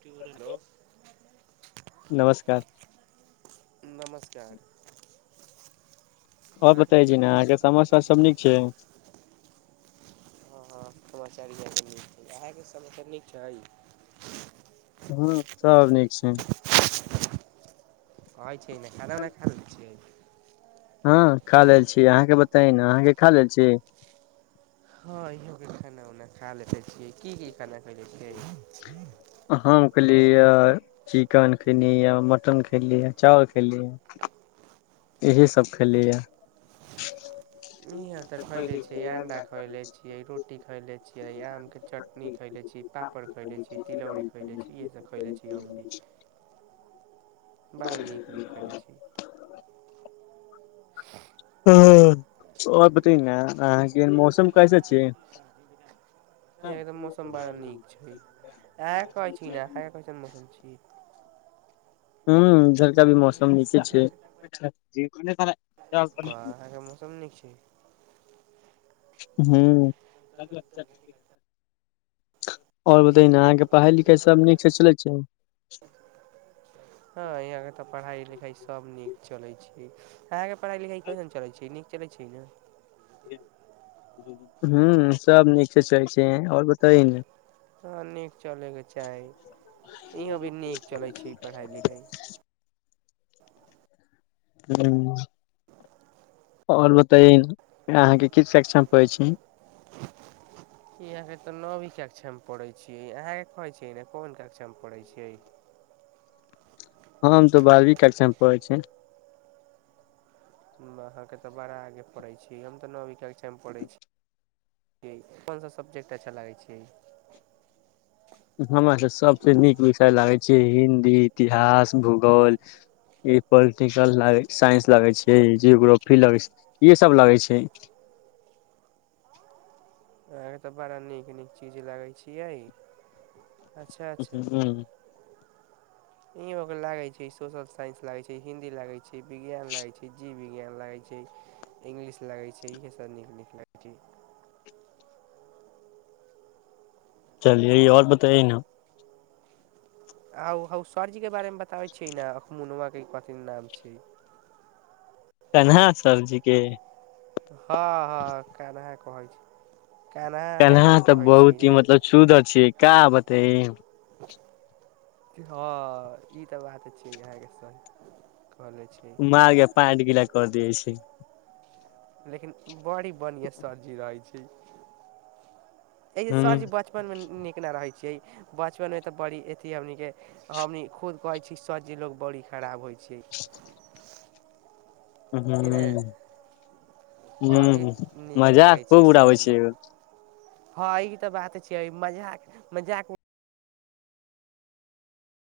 to hello नमस्कार नमस्कार हँ आओर बताय छी ने अहाँके समाचा सब नीक छै अहा के समाचार नीक छै हँ सब नीक छै होइ छै नहि खाना नहि खाना छिय हँ खा लेल छी अहाँके बताई न अहाँके खा लेल छी हँ इ के खाना उना खा लेते छियै की की खाना खइले हँ कहल खली चिकेन खली ह मटन खली ह चावल खली ह इहसभ खेलैए इह त खैले छी अंडा खयले छियै रोटी खैले छियै आम के चटनी छि पापर खइले छि तिलैरी खइले छि बड़ा नीक नीक खैलै छी [unintelligible] आओर बताय ने अहाँके मौसम कैसे छै य एकदम मौसम बड़ा नीक छै एकइ छी ने एक कैसन मौसम छी ह इधर का भी मौसम नीचे छै ब अहाँके मौसम नीक छै हँ आओर बतै ने अहाँके पढ़ाई लिखाइ सभ नीक से चलै छै हँ यहा के तऽ पढ़ा लि खाइ सभ नीक चलैत छै अहाँके पढ़ाइ लिखाइ कइसन चलैत छै नीक चलैत छै ने ह सब नीकसँ चै छैै आओर बता ने [inaudible] हँ नीक चलैके चाही इहोँ भी नीक चलै छै पढ़ाइ लिखाइ ह [unintelligible] आओर बताय अहाँके किछु सेक्षम पै छी यहा के तो नवी कक्षा मे पढ़े छीयै अहाँ के कहे छै ने कोन कक्षा मे पढ़े छीयै ह [inaudible] ह हम तऽ बारवीं कक्षामे पढ़ै छ अहाँके तऽ बड़ा आगे पढ़ैत छी हम तऽ नओ बाके टाइम पढ़ैत छी अपन सभ सबजेक्ट अच्छा लागै छै हमरास सभसँ नीक विषय लागै छै हिन्दी इतिहास भूगोल ई पोलिटिकल साइंस लगै छै जियोग्रोफी लगै छै इे सब लगै छै हँ [inaudible] अहके तऽ बड़ा नीक नीक चीज लगै छियै अच्छा अच्छा हूँ इ के लागे छै सोशल साइंस लागे छै हिन्दी लागे छै विज्ञान लागे छै जीव ज लै छै इंग्लिश लगै छै इ स न न लै छै चलि य ई आओर बताए न आउ हउ सरजीके बारेमे बताबै छियै ने अख मुनुआके कथिन नाम छै केना सरजी के हँ हँ केनाह कहल छी केनाह तऽ बहुत ही ने मतलब शूदह छियै का बते हँ ई तऽ बात छै अहाँके स मारके पाँच गिला कर दियै छै लेकिन बड़ी बढ़िआँ सबजी रहै छै एहि जे हूँ सरजी बचपन मे नीक ने रहै छियै बचपन मे तऽ बड़ी अथ हमन के हमनी खुद कहै छी स जे लोग बड़ी खराब होइ छै [inaudible] हू अभी [unintelligible] ह नीक मजा लागै छै खूब सर उड़ाबै छै लोग हँ ई तऽ बात छिये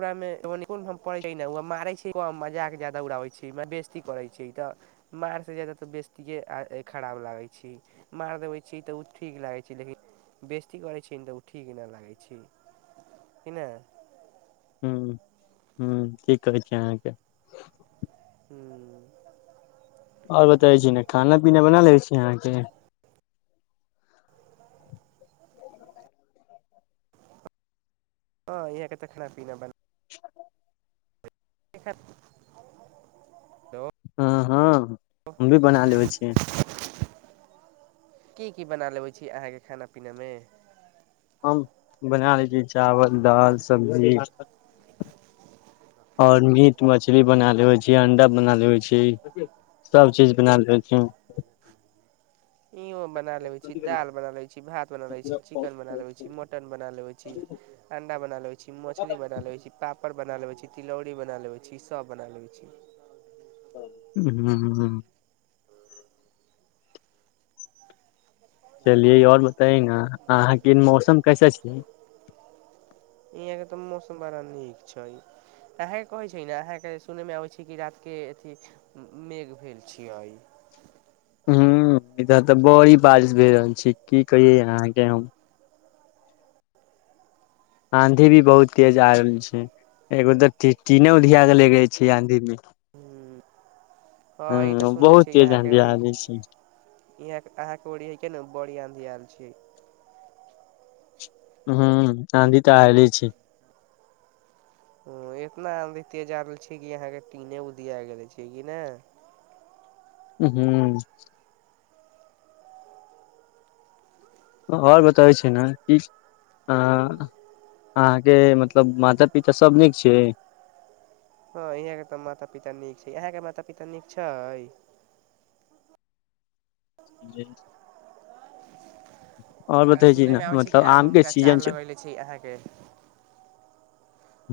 ओकरा मेड़ छै मारै छै मजाक के जााद उड़ाबै छै बेस्ती करै छीय तऽ मारसँ जादा तऽ बेस्तियए खराब लागै छै मार देबैत छी तऽ ओ ठीक लागैत छै लेकिन बेस्ती करै छी तऽ उ ठीक नहि लागै छी क नहि - की कहै छै अहाँके आओर बताै छी ने खाना पीना बना लै छी अहाँके हँ इहाँके तऽ खाना पीना बन जे खति हँ हँ हम भी बना लेबै छियै की की बना लेबै छी अहाँके खाना पीनामे हम बना लै छी चावल दालि सब्जी आओर मीट मछली बना ले होइ छै अंडा बना ले होइ छै सभ चीज बना रहल छै इहो बना लेवे छी दाल बना ले छी भात बना ले छी चिकेन बना ले छी मटन बना लेवे छी अड बनल मछली बना लेै छी पापड़ बना लेबे छी तिलौरीी बना लेबे छी सभ बना लेै छी ह चलिये आओर बताय ना अहाँके मौसम कैसे छैिय यह के तऽ मौसम बड़ा नीक छै अहां के कहे छै ने अहाँके सुनय मे आबे छै कि रात के अथ मेघ भेलेल छियइ ह इधर तऽ बड़ी बारिश भए रहल छै की कहिेयो अहाँके हम आंधी भी बहुत तेज आ रहल छै एगो तऽ टटीने उधिया के लेगेले छै आंधी मे हू [unintelligible] हू बहुत तेज आधी आ गेल छै यहाँ आहाँके ओड़ी हइ के ने बड़ी आँधी आयल छै हू आधी तऽ आले छै ओ इतना आधी तेज आगेले छै कि यहाँके टीने उदिया गेले छै कि ना ऊ हू आऔर बतबै छि ना कि किछ अहाँके मतलब माता पिता सभ नीक छै हँ यहाँके तऽ माता पिता नीक छै अहाँके माता पिता नीक छै जी आ सुनयमे मे आबै छै कि आम उमके अचार छै लगेले छी अहाँके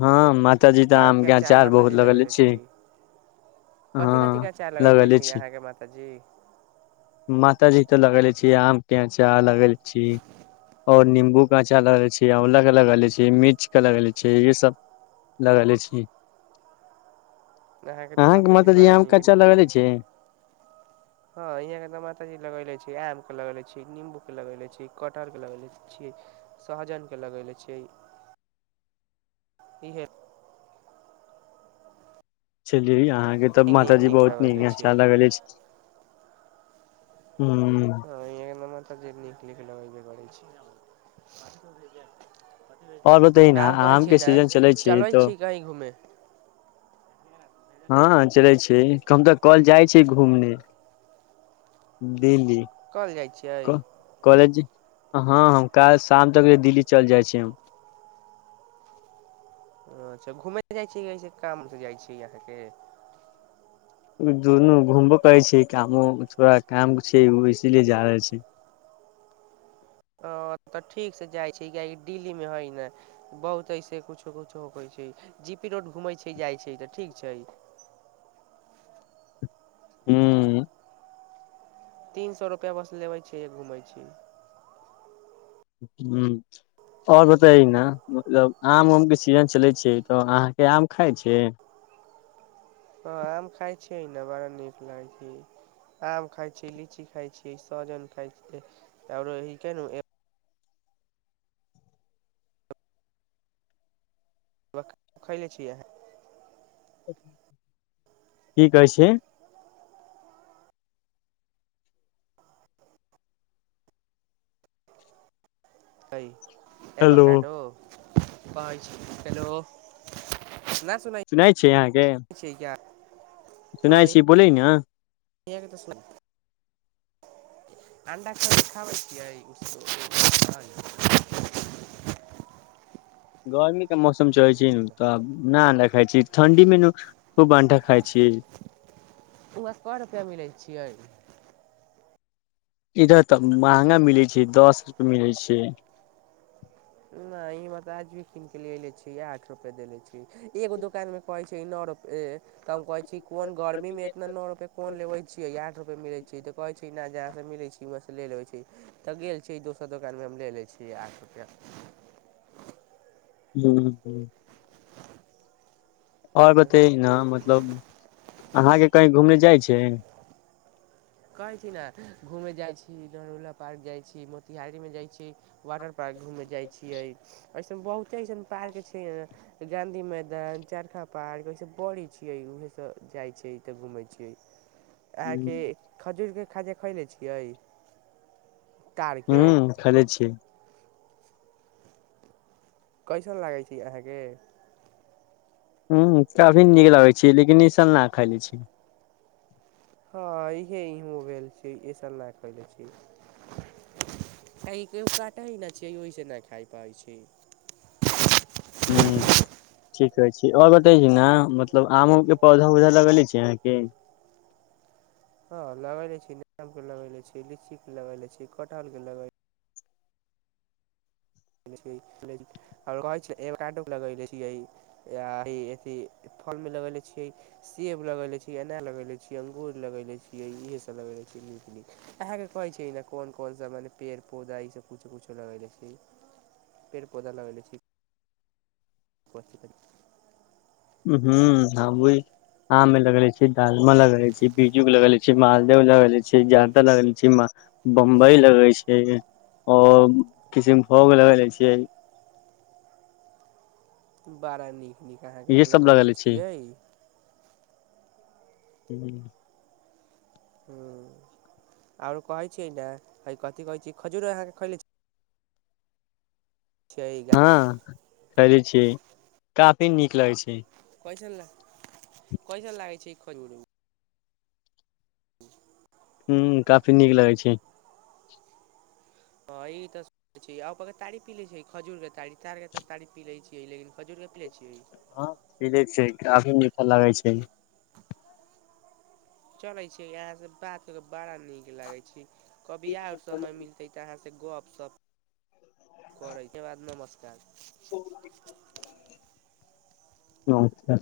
हँ मातााजी तऽ आमके अचार बहुत माताजी लगेले लगैले छी छै हँ कथी कथी के अचार लगेले छी अहाँके माताजी अभी तऽ लगेले छी आम के अचार लगेले छी और नम्बू के अचार लगेले छी आंवला के लगेले छी मिर्च के लगेले छी ई सब लगेले छी अहाके तऽ अहाँके माता जी माताजी बड़ा आम के नीक अचार नीक लगेले चीज छी हँ यहाँ के माता जी लगेले छै आम लगेले छीये निम्बू के लगेले छीये कटहर के लगेले छीये सहजनके लगेले छीये इ हे च अहाँके तऽ नीक माताजी बहुत लगेले नीक अच्छा छियै लागल अछि हू जे नीक नीक नख लगेबे करै छै और बतै न [unintelligible] आऔर कहै आम छी के ने सीजन छै चलै तऽ छी कहीँ घूमे हँ चलै छी हम तऽ कल जाइ छी घूमने दिल्ली कल जाइ छियै कॉलेज हँ हम त काल् शाम तक दिल्ली चल जाइ छी हम [unintelligible] अछा घूमय जाइ छी की काम से जाइ छी अहाँके दुनू घूमबो करे छै कामो थोड़ा काम छै ओ इसीलिए जा रहले छै [unintelligible] अ तऽ ठीक से जाइ छै किया कि दिल्ली में होइ ने बहुत ऐसे कुछो कुछो हो छै जी पी रोड घुम छै जाइ छै तऽ ठीक छै हू तीन सौ रुपेया बस लेबे छै घूमेय छै हू और बताये ने मतलब आम उम के सीजन चलै छै तऽ अहाँके आम खाइ छै हँ आम खााय छिये ने बड़ा नीक लागये छै आम खााय छी लीची खााय छी सहजन खाय छी औरे के हिन के नू ऐ तुरंत खैले छियै है की कहै छिये क ए हेलो बकडोेलो [unintelligible] सुनेई छियै अहाँके क्या सुनाइ छी बोलै ने कि तऽ सुन [unintelligible] अण्डा क‌‌डी खाबै छियै [unintelligible] गर्मी के मौसम चले छै तब न अण्डा खाय छै ठंडी मे नू खूब आटा खाय छी उ [unintelligible] रुपैया मिलै छियै इधर तऽ महंगा मिलै छै दस रुपे मिलै छै न इ बात आज भी कीन के लेले छीये आठ रूपे देेले छय एगो दुकान मे कोहै छै नौ रुपे त हम कहय छिये छी कोन गर्मी मे एतना नौ रूपे कोन लवय छीे आठ रूपे मे मिले छय त कोहय छै फिन जहाँ सँ मिलै छय वहाँ सँ ले लेबै छी तऽ गेल छी दोसर दोकान मे हम ले लै छी आठ रुपैया मे हुम्म और बतभि न मतलब अहाँ के कही घूमै जाय छै कहै छी ने घूमे जाय छी नेहरू पार्क जाय छी मोतिहारी में जाय छी वाटर पार्क घूमे जाय छियै अइसे बहुते ऐसन पार्क छै गाँधी मैदान चरखा पार्क स बड़ी छियै उह सब जाय छै तऽ घूमे छै अहाँके खजूरके खाजा खयले छियै तारके ह्म खयले छियै कैसन लागै छै अहाँ के हूँ काफी नीक लागै छै लेकिन इई साल ना खयले छी हँ इहे इहो छै इ सब ना खाइने छी एहि काटा होय छै नहि छियै ओहिसँ नै खा पाय छी हू ठीक कहै छि और बतैयौ ने मतलब आमो के पौधा उगा लगेेले छी अहाँ के [inaudible] हँ लगायले छी आम के लगैले छी लीचीके लगैले छी कटहल के लगय एवोकाडो के लगेने छि आऽ अथि फल में लगेेलय छीये सेब लगेले छीय अनार लगेेले छीये अंगूर लगेले छिये सब लगेेले छीे अहाँ के कहै छि ई नहि कोन कोन सब म पेड़ पौधा इसब कुछो कुछो लगैले छि पेड़ पौधा लगेलै छि क्वशिक [unintelligible] हू हम [unintelligible] आम मे लगेले छी डालमा लगेेले छी बिजू के लगेेले छी मालदह लगेेले छी जारदा लगेले छी बम्बय लगै छै आओर किसन भोग लगे ले छियै बड़ा नीक नीक अहाँ के तऽ लगयले छियै हूँ हूँ आओर कहै छियै न है कथी कहै छियै खजूर अहाँ के खयले छी छै ग खयले छियै काफी नीक लगै छै कैसन ला कैसन लागै छै ई खजूर ह्म काफी नीक लागै छै हँ ई तऽ आ ओ तारी पीलै छियै खजूर के तारी तारके तऽ तारी पी लै छियै लेकिन खजूरके पीलै छियै हँ पी लै छियै काफी मीठा लागै छै चलै छियै अहाँ से बात कऽ कऽ बड़ा नीक लागै छै कभी आओर समय मिलतै तऽ अहाँ से गप सप करै के बाद नमस्कार अच्छा